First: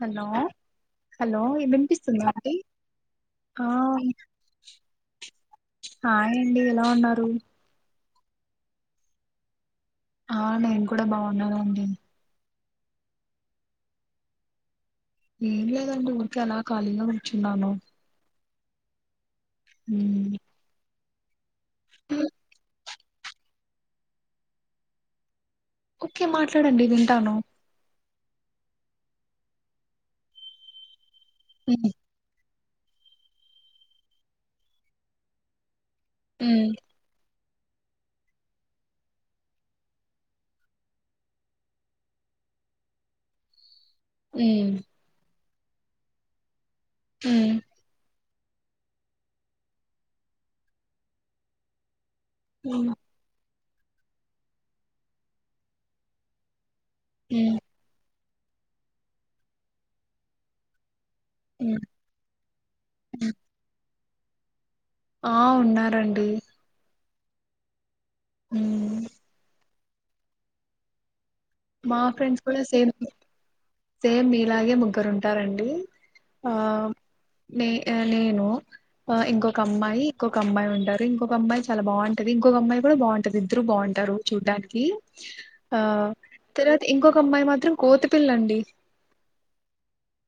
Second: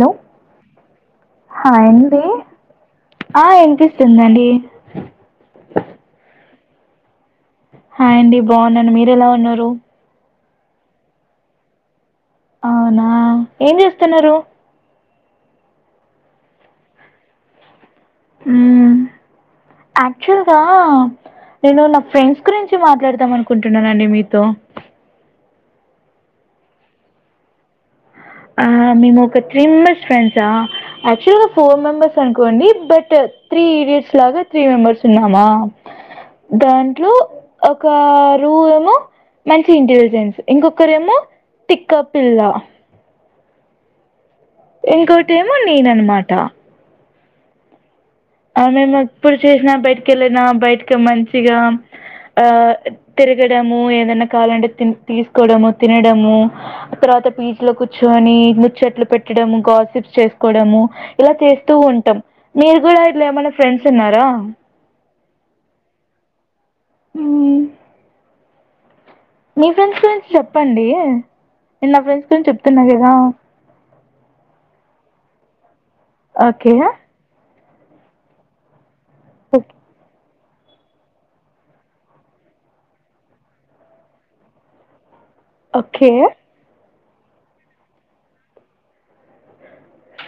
Hello hello ఇ వినిపిస్తుందా అండి ఆ వినిపిస్తుందండి హాయ్ అండి ఎలా ఉన్నారు హాయ్ అండి బాగున్నాను మీరు ఎలా ఉన్నారు ఆ నేను కూడా బాగున్నానండి అవునా ఏం చేస్తున్నారు ఏం లేదండి ఊరికి అలా ఖాళీగా కూర్చున్నాను ఉ మ్మ్ ఆక్చువల్గా నేను నా ఫ్రెండ్స్ గురించి మాట్లాడతాం అనుకుంటున్నానండి మీతో ఓకే మాట్లాడండి వింటాను ఆ మేము ఒక త్రీ మెంబర్స్ ఫ్రెండ్సా యాక్చువల్గా ఫోర్ మ్మ్ మెంబెర్స్ అనుకోండి బట్ త్రీ ఈడియట్స్ లాగా త్రీ మెంబర్స్ ఉన్నామా దాంట్లో ఒక రూ ఏమో మంచి ఇంటెలిజెన్స్ ఇంకొకరేమో టిక్క పిల్ల ఉ తేమో నేన్ అనమాట ఉ ఆమె ఏమో ఎప్పుడు చేసినా బయటిక వెళ్ళిన బయటకి మంచిగా ఆ మ్మ్ మ్మ్ తిరగడము ఏదైనా కాలంటే తీసుకోవడము తినడము ఆ తర్వాత మ్మ్ బీచ్ లో కూర్చుని ముచ్చట్లు పెట్టడము గాసిప్స్ చేసుకోవడము ఇలా చేస్తూ మ్మ్ ఉంటాం మీరు కూడా ఇట్లా మ్మ్. ఏమైనా ఫ్రెండ్స్ ఉన్నారా ఆ ఉన్నారండి ఉ హు మీ ఫ్రెండ్స్ గురించి చెప్పండి నేను మా నా ఫ్రెండ్స్ గురించి కూడా చెప్తున్నా సేమ్ కదా సేమ్ మీలాగే ముగ్గురు ఉంటారండి ఓకే ఆ నే నేను ఇంకొక అమ్మాయి ఇంకోక అమాయి ఉంటాది ఇంకొక అమ్మాయి చాలా బాగుంటది ఇంకొక అమ్మాయి కూడా బాగుంటది ఇద్దరు బాగుంటారు చూడ్డానికి ఆ ఒకే తర్వాత ఇంకొక అమ్మాయి మాత్రం కోతిపిల్లండి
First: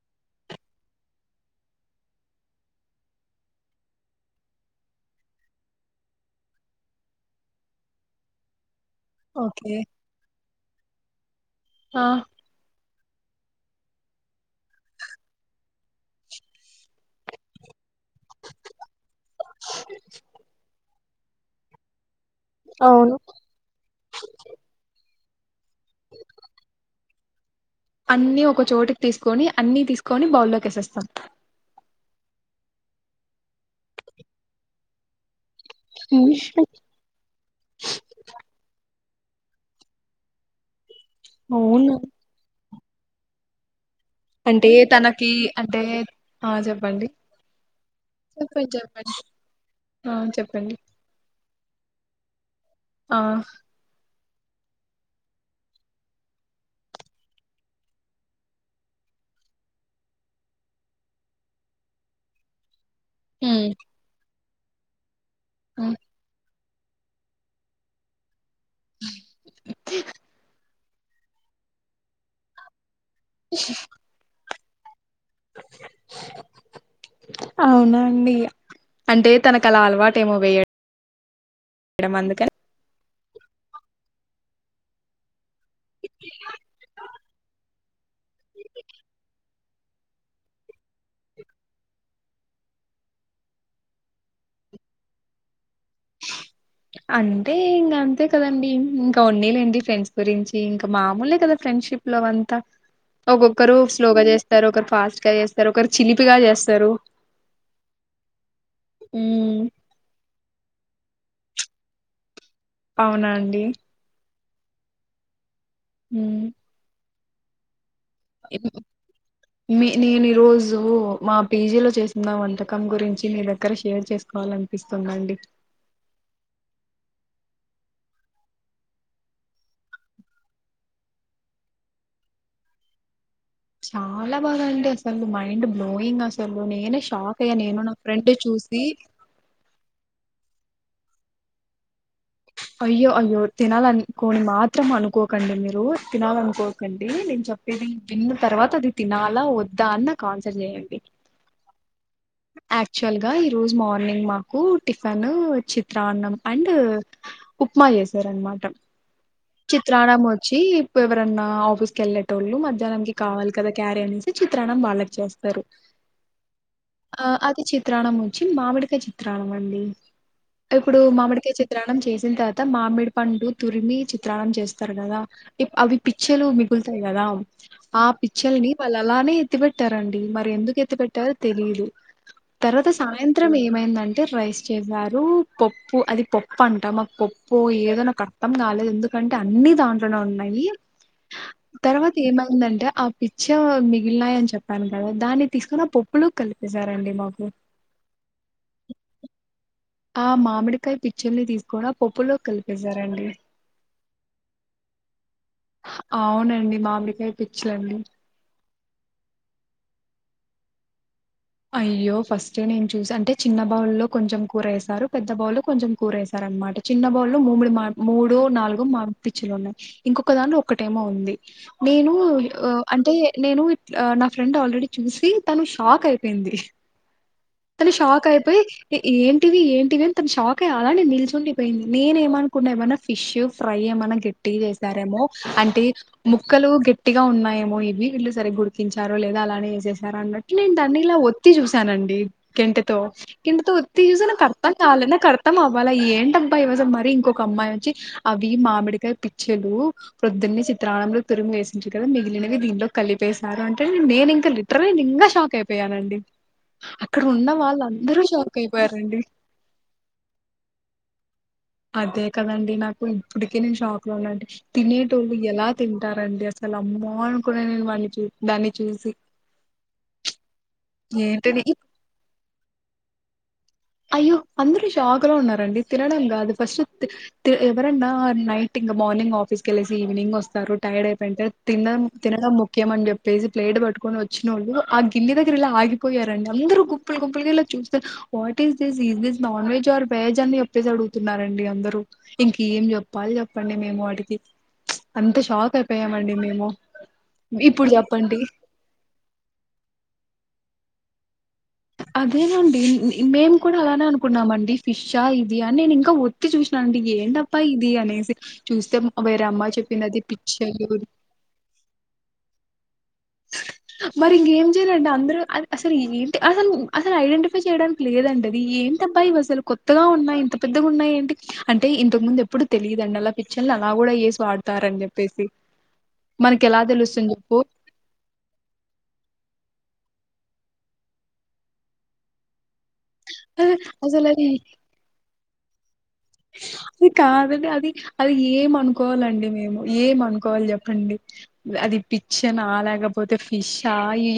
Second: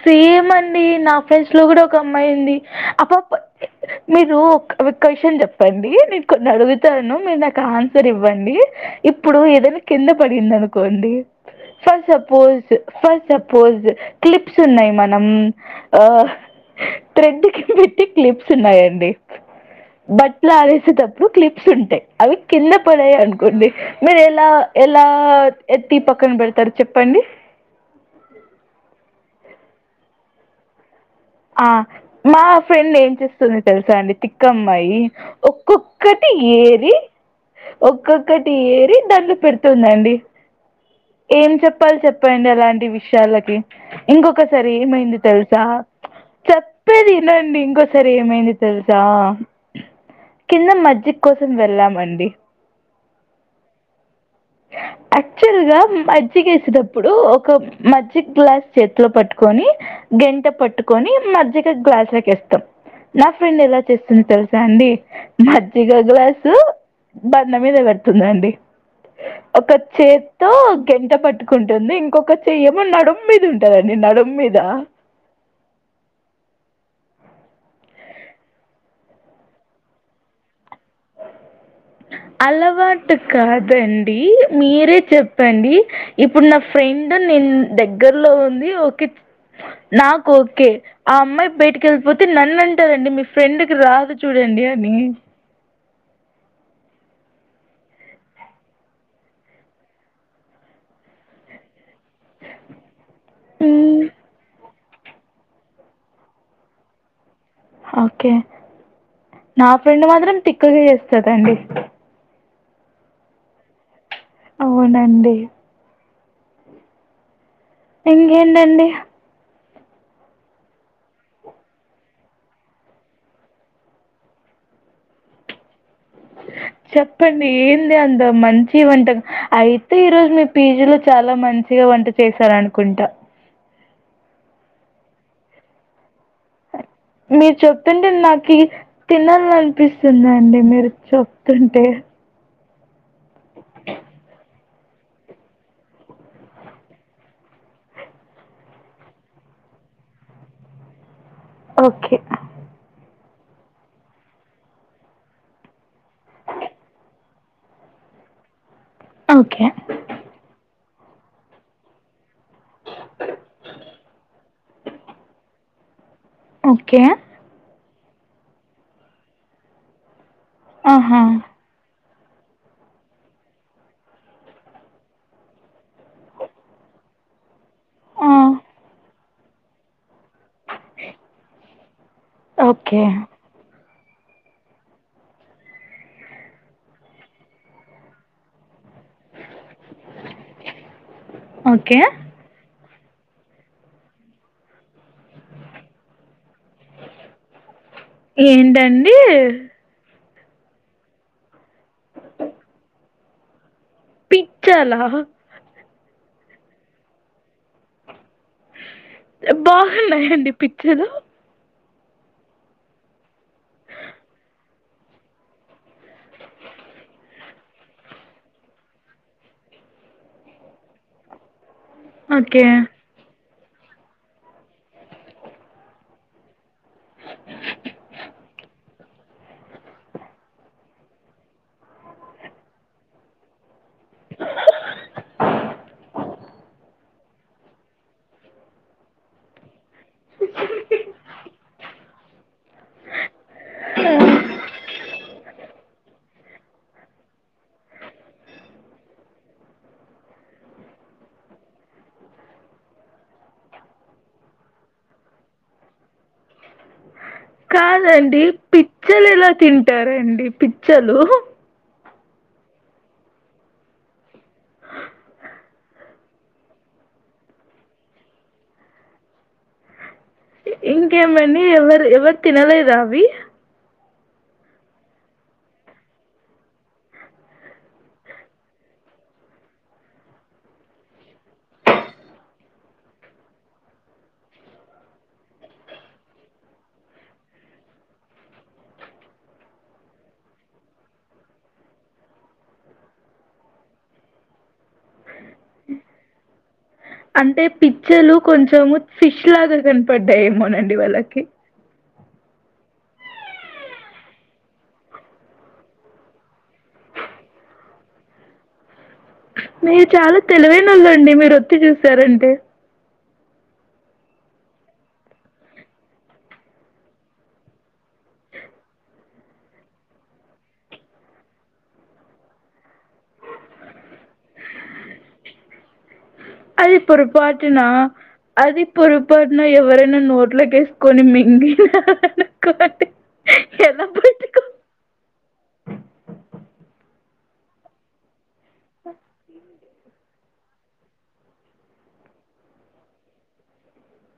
సేమ్ అండి నా ఫ్రెండ్స్ లో కూడా ఒక అమ్మాయింది అప్ప మీరు ఒక క్వశ్చన్ చెప్పండి నేను కొన్ని అడుగుతాను మీరు నాకు ఆన్సర్ ఇవ్వండి ఇప్పుడు ఓకే ఏదైనా కింద పడింద అనుకోండి ఫర్ ఆ సపోజ్ ఫస్ సపోజ్ క్లిప్స్ ఉన్నాయి మనం ఆ థ్రెడ్ కి పెట్టి క్లిప్స్ ఉన్నాయండి బట్టలు ఆరేసేటప్పుడు క్లిప్స్ ఉంటాయి అవి కింద అవును పడాయి అనుకోండి మీరు ఎలా ఎలా ఆ ఎత్తి పక్కన పెడతారు చెప్పండి అన్ని ఒక చోటుకి తీసుకొని అన్ని తీసుకొని బౌల్లోకెసేస్తాం ఆ మా ఫ్రెండ్ ఏం చేస్తుంది తెలుసా అండి తిక్కమ్మాయి ఒక్కొక్కటి ఏరి ఒక్కొక్కటి ఏరి దానిలో పెడుతుందండి ఏం అవునా చెప్పాలి చెప్పండి అలాంటి విషయాలకి ఇంకొకసారి అంటే ఏమైంది తనకి తెలుసా అంటే ఆ చెప్పండి చెప్పేదినండి ఇంకోసారి ఏమైంది చెప్పండి తెలుసా చెప్పండి ఆ కింద చెప్పండి మజ్జిక్ కోసం వెళ్ళామండి ఆ ఆ యాక్చువల్ గా మజ్జిగ వేసేటప్పుడు ఒక మజ్జిగ గ్లాస్ చేతిలో పట్టుకొని గంట పట్టుకొని మజ్జిగ గ్లాస్ లకి ఎస్తాం నా ఫ్రెండ్ ఉమ్ ఎలా చేస్తుంది తెలుసా అండి ఉమ్. మజ్జిగ గ్లాసు బండ మీద కడుతుందండి ఒక చేత్తో గంట పట్టుకుంటుంది ఇంకొక చెయ్ ఏమో నడు మీద ఉంటదండి నడు మీద ఆ అవునా అండి అంటే తనకు అలా అలవాటు ఏమో వేయ అలవాటు కాదండి మీరే చెప్ ప్పండి ఇప్పుడు నా ఫ్రెండ్ నేను దగ్గర్లో ఉంది ఒక నాకు ఓకే ఆ అమ్మాయి బయటక వెళ్ళిపోతే నన్ను అంటారండి మీ ఫ్రెండ్కి రాదు చూడం డి అని అంటే ఇంకా అంతే కదండి ఇంకా వన్ని లేండి ఫ్రెండ్స్ గురించి ఇంకా మామూలే కదా ఫ్రెండ్షిప్ లో అంతా ఒక్కొక్కరు మ్మ్. స్లోగా చేస్తారు ఒక ఫాస్ట్ గా చేస్తారు ఒకరు చిలిపిగా చేస్తారు ఓకే హ్మ్ నా ఫ్రెండ్ మాత్రం తిక్కుగా చేస్తదండి అవునా అండి అవునండి హు ఇంకెందండి మీ నేను ఈరోజు మా పేజీలో చేసిన వంటకం గురించి మీ దగ్గర షేర్ చేసుకోవాలం అనిపిస్తుందండి అ చెప్పండి ఏంది అంద మంచి వంటం అయితే ఈ రోజు మీ పీజీలో చాలా మంచి గా వంట చేసారనుకుంటా చాలా బాగా అండి అసలు మైండ్ బ్లోయింగ్ అసలు నను మీరు చెప్పంటే నాకు తినాల అనిపిస్తుంది అడి మీరు చెప్తుంటే అయ్యో అయ్యో తినాలనుకోని మాత్రం అనుకోకండి మీరు తినాలనుకోకండి నను చెప్పేది విన్న తర్వాత అది తినాలా వద్దా అని నాకు ఆన్సర్ చేయండి ఓకే యాక్చువల్ ఈ రోజు మార్నింగ్ మాకు టిఫిన్ చిత్రాన్నం అండ్ ఉప్మా చేసారనమాట ఓకే చిత్రాన్నం వచ్చి ఎవరన్నా ఆఫీస్కి వెళ్ళట్ తోళ్ళు మధ్యాహ్నం కి కావాలి కదా క్యారీ అనేసి చిత్రాన్నం వాళ్ళ చేస్తారు ఓకే ఆ అది చిత్రాలం వచ్చి మామిడికా చిత్రాలం అండి ఇప్పుడు ఆహా మామిడికై చె చేసిన తర్వాత మామిడి పండు తురిమి చిత్రానం చేస్తారు కదా అవి పిక్చర్లు మిగుతా కదా ఆ పిచ్చల్ని వాళ్ళు అలానే ఎత్తి పెట్టారండి మరి ఎందుకు ఎత్తి పెట్టార తెలిదు తర్వాత ఓకే సాయంత్రం ఏమైందం అంటే రైస్ చేసారు పప్పు అది పప్పు ప్ప అంటా మా పప్ప ఏదో నక్ కట్టం కాలే ఎం కంటే అన్ని దాంట్లోనే ఉన్నాయి ఓకే తర్వాత ఏమైందంటే ఇచ్చ్య మిగిలినాయ అని చెప్పాను దాన్ని తీసుకుని పప్పులు కలిపేసరండి బాబు ఏంటండి ఆ మామిడికాయ పిచ్చల్ని తీసుకో పప్పులోకి కలిపేశారండి పిచ్చాల అవునండి మామకాయి పిచ్చలేండి బాగున్నాయండి పిచ్చలు అయ్యో ఫస్ట్ నేను చూసి అంటే చిన్న బౌల్లో కొంచెం కూరేసారు పెద్ద బౌలు కొంచెం కూరేసారు నమాట చిన్న బాల్ లో మమ్ముడు మా మూడు నాలుగుో మా పిచ్చులు ఉన్నాయి ఇంకొకదాని ఒక్కటేమో ఉంది నేను ఓకే అంటే నేను నా ఫ్రెండ్ ఆల్రెడీ చూసి తను షాక్ అయి పొయింది తను షాకైపొయ్ ఎ ఏంటివి ఏంటివి అని తన్ షాకై అలానె నిల్చుండిపొయ్ంది నేనే మన్కున్నేమన్న ఫిష్షు ఫ్రై ఏమన్న గట్టిగ్ జేసారేమో అంటే ముక్కలు గెట్టిగా ఉన్నాయేమొ ఇవి ఈళ్ళు సరిగ్గుడికించారో లేదొ అలానే ఏసేసారన్నట్లు నేన్ డ నిలా ఒత్తి జూసానండి కెంటెతో కెంటెతో ఒత్తి జూసా నాకర్థం కాలె నాకర్థం అవ్వాల అ ఏంటబ్బా ఈవసల్ మరీ ఇంకొకమ్మాయొచ్చి అవి మామిడికాయ్ పిచ్చెలు ప్రొద్దున్నె చిత్రా త్రానంలో తురుమి వేసింట్రి కద మిగిలినవి దీంట్లో కలిపేశారు అంటే నేనింక లిట్రలి నేనింగా షాకైపొ పెయ్యానండి కాదండి పిచ్చెలెలా తింటారండి పిచ్చెలు అదే కదండి నాకు ఇప్పుటికీ నేను షాక్ లో ఉన్నానండి తినేటోళ్ళు ఎలా తింటారండి అసల అమ్మా అన్కున్న నేను వాన్ని చూ దాన్ని చూసి ఇ ఇంకేమని ఏంటిది ఎవర్ర్ ఎవర్ తినలేదా అవ్వి అయ్యొ అందురు షాక్ లొ ఉన్నారండి తినడం గాదు ఫస్ట్ త్ త్ ఎవరన్నా నైటింగ మార్నింగ్ ఆఫీస్కెళ్సేసి ఈవినింగొస్తారు టైడైపొయ్ంటర్ తినం తినడం ముఖ్యమన్ జేప్పేసి ప్లేట్ బట్ ట్కోనొచ్చినోళ్ళు అ గిన్నె దగ్గరిలా ఆగిపోయారండి అంద్రూ గుప్పులు గుంపులుగిలా చూస్తా what teas this is this non veg or veg అన్ జెప్పేసి అడుగ్తున్నారండి అందరూ ఇంకేం జెప్పాలి జెప్ప ప్పండి మేము ఆటికి ప్చ్ అంత షాకైపోయామండి మేము అంటే ఇప్పుడు పిచ్చెలు చెప్పండి కొంచము ఫిష్ లాగ కన్పడ్డాయేమోనండి వాళ్ళకి అదేనండి మె మేమ్ కూడా అలానే అనుకున్నామండి ఫిష్షా ఇది అన్ నేనింకా వొత్తి చూష్నాన్ డి ఏంటప్పా ఇది అనేసి చూస్తేమ్ మీర్ చాలా తెలివైనొళ్ళండి మీరొత్తి జూసారంటె అ మరింగేం జేయ్లండి అంద్రూ అ అసలేంటి అసలు అసలైడెంటిఫై చేయ్డానికి లేదండది ఏ ఏంటబ్బా ఇవిసలు కొత్తగా ఉన్నాయ్ ఇంత పెద్దగున్నాయేంటి అంటే ఇంతక్ ముందెప్పుడు తెలీదండి అలా పిచ్చల్నలా అవ్ గూడా యేస్ వాడ్తారన్ జెప్పేసి ఐ పొరపాటున అది పొరపాట్న ఎవరన్నా నోట్లేకేస్కొని మింగి కోటె ఎలా అసలు అది బట్కొ అది కాదండి అది అది ఏమన్కోవాలండి మేము ఏమన్కోవాల్ జెప్ పండి ద అది పిచ్చనా లేకపోతే ఫిష్షా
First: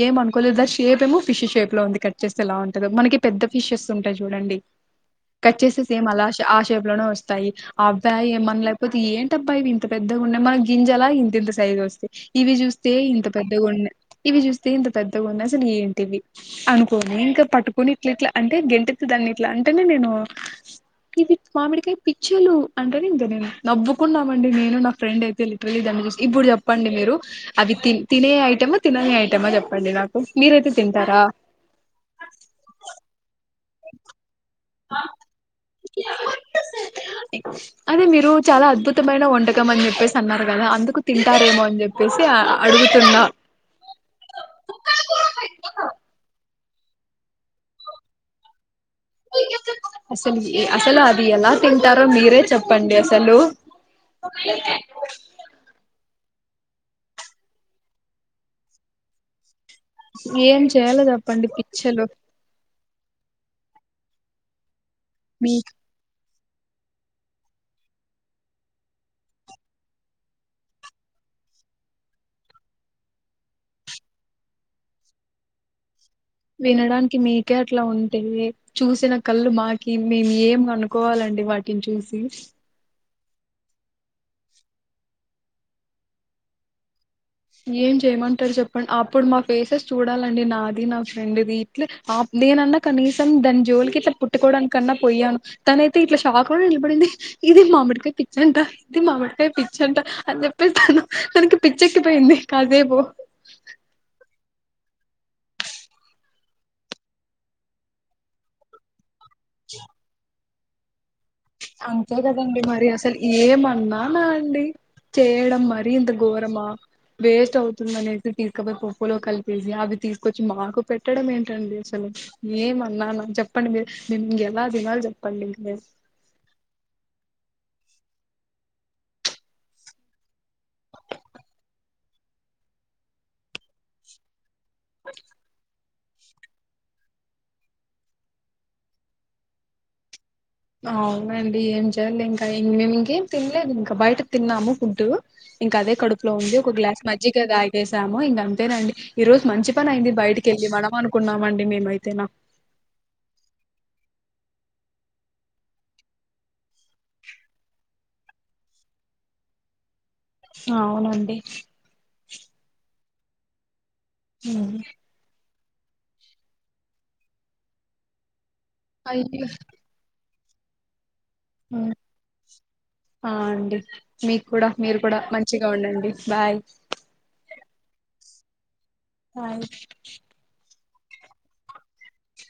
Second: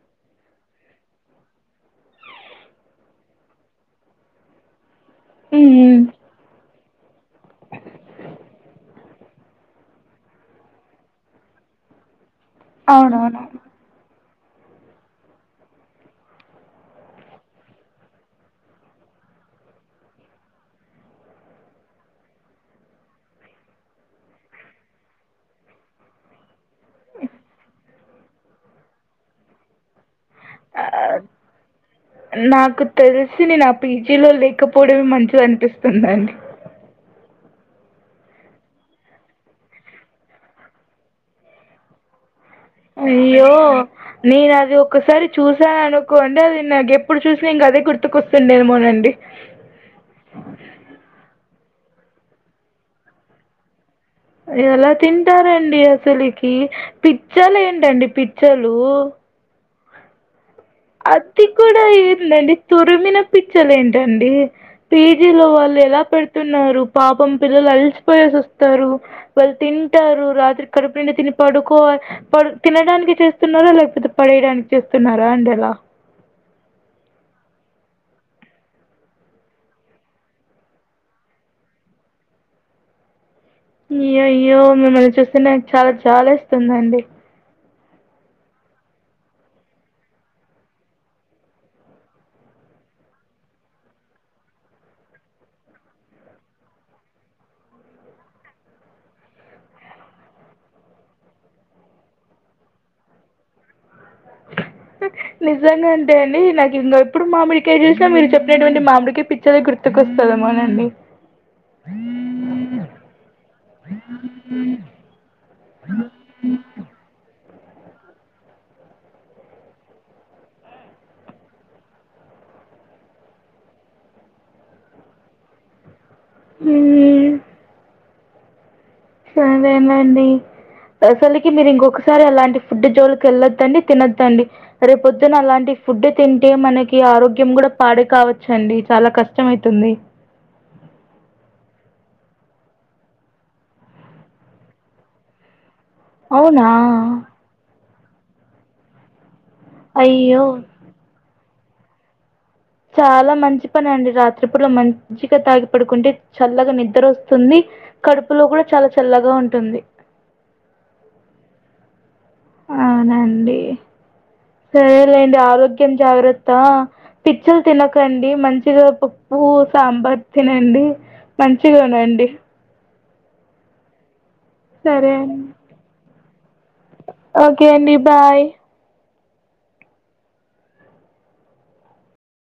ఏమన్కోలేద్దా షేపేమొ ఫిష్ షేప్ లొ ఉంది కట్ చేస్తె ఎలా ఉంటదొ మనకి పెద్ద ఫిష్షెస్ ఉంటయ్ జూడండి కట్చేసె ఉమ్ సేమలాష ఆష్ అనో వస్తాయి అవ్యా ఏమన్ లేక్పోతె ఏంటబ్బా ఇవి ఇంత పెద్దగున్నయ్ మన గింజలా ఇంతంత సైజొస్తయ్ ఇవి జూస్తే ఇంత అవునవునవును పెద్దగున్నయ్ ఇవి జూస్తే ఇంత పెద్దగన్నయ్ అసలేంటివి అనుకోని ఇంక పట్టుకొని ఇట్లిట్ల అంటె గెంటె తొ దాన్నిట్ల అంటెనె నేను ఇది మామిడ్కాయ్ పిచ్చెలు అంటేనె ఇంక నేను నవ్వుకున్నామండి నేనూ న ఫ్రెండైతె లిట్రలీ దాన్ని జూసి ఇబ్బు [unintelligible] చెప్పండి మీరు అది తి తినే ఐటమా తినని ఐటమా జెప్పండి నాక్ ఆ నాకు తెల్సి నేనప్ పీజీలొ లేకపోడమే మంచిదన్పిస్తుందండి అది మీరు చాలా అద్భుతమైన వంటకమన్ జెప్పేసి అన్నార్ గదా అందుకు తింటారేమో అన్ జెప్పేసి అ అ అయ్యో నేనది ఒకసారి చూసాననుకోండి అది నాగెప్పుడ్ చూసిన ఇంగదే గుర్తుకొస్తుందేమోనన్ అసలు ఎ అసలు అది ఎలా తింటారో మీరే చెప్పండి అసలు ఎలా తింటారండి అసలి కీ పిచ్చలు ఏంటండి పిచ్చలు ఏం చేయాలో అది చెప్పండి కూడా పిచ్చలు ఏందండి తురిమిన పిచ్చలు ఏంటండి పీజీ లో మీ వాళ్ళు ఎలా ప్రిపేర్ చేస్తున్నారు పాపం పిల్లలు అలిసిపోయేసి వస్తారు వాళ్ళు తింటారు రాత్రి కడుపు నిండి తి పడుకో వాళ్ళు తినడానికి చేస్తున్నారా లేకపోతే పడేయడానికి చేస్తున్నారా అండి ఆలా వినడానికి మీకే అట్లా ఉంటే చూసిన కళ్ళు మాకి మేము ఏం కనుకోవాలంట అండి వాటిని చూసి అయ్యో అయ్యో మిమ్మల్ని చూస్తే నాకు చాలా జాలేస్తుంది అండి ఏం చేయమంటారు చెప్పండి అప్పుడు మా ఫేసెస్ చూడాలండి నాది నా ఫ్రెండ్ది ఇట్ నేను న్నా కనీసం దాని జోలికి ఇట్లా పుట్టుకోవడానికన్నా పోయాను తనయితే ఇట్లా షాక్ లో నిలబడింది ఇది మామిడికాయ పిచ్చంట ఇది మామిడికాయ పిచ్చంట అని చెప్పే తాను తనకి పిచ్చి పోయింది కాసేపు నిజంగా అంటే అండి నాకు ఇంకా ఇప్పుడు మామిడికే చూసినా మీరు చెప్పినటువంటి మామిడికి పిచ్చర గుర్తుకొస్తదమోనండి అంతే కదండి మరి అసలు ఏమన్నానా అండి చేయడం మరి ఇంత ఘోరమా వేస్ట్ అవుతు ప అనేసి తీసుకపోయి పప్పులో కలిపేసి అవి తీసుకొచ్చి మాకు పెట్టడం ఏంటండి అసలు ఏం అన్నా చెప్పండి మీరు ఎలా తినాలి చెప్పండి ఇ ఉ సరేనండి అసలుకి మీరు ఇంకొకసారి అలాంటి ఫుడ్ జోలికి వెళ్ళొద్దండి తినొద్దండి రేపు పొద్దున అలాంటి ఫుడ్ తింటే మనకి ఆరోగ్యం కూడా పాడే కావచ్చు అండి చాలా కష్టం అవుతుంది అవునండి ఏం ఇంకా నేను ఇంకేం తినలేదు ఇంకా బయట తిన్నాము ఫుడ్ ఇంకా అదే కడుపులో ఉంది అవునా ఒక గ్లాస్ మజ్జగగా తగేసాము ఇంకా అంతేనండి ఈ రోజు మంచి పని అయింది అయ్యో బయటికి వెళ్ళి మనం అనుకున్నామండి మేమైతేనా చాలా మంచి పని అండి రాత్రిపూట మంచిగా తాగి పడుకుంటే చల్లగా నిద ద్ర వస్తుంది కడుపులో కూడా చాలా చల్లగా ఉంటుంది అవునండి అవునండి ఉమ్. సరే లేండి ఆరోగ్యం కెం జాగ్రత్త పిచ్చలు తినకండి మంచిగా పప్పు అయ్యో సాంబార్ తినండి మంచిగా ఉమ్. ఉనండి ఆ అండి మీకు కూడా మీరు సరే కూడా అండి మంచిగా ఉండండి బాయ్ ఓకే అండి బాయ్ బాయ్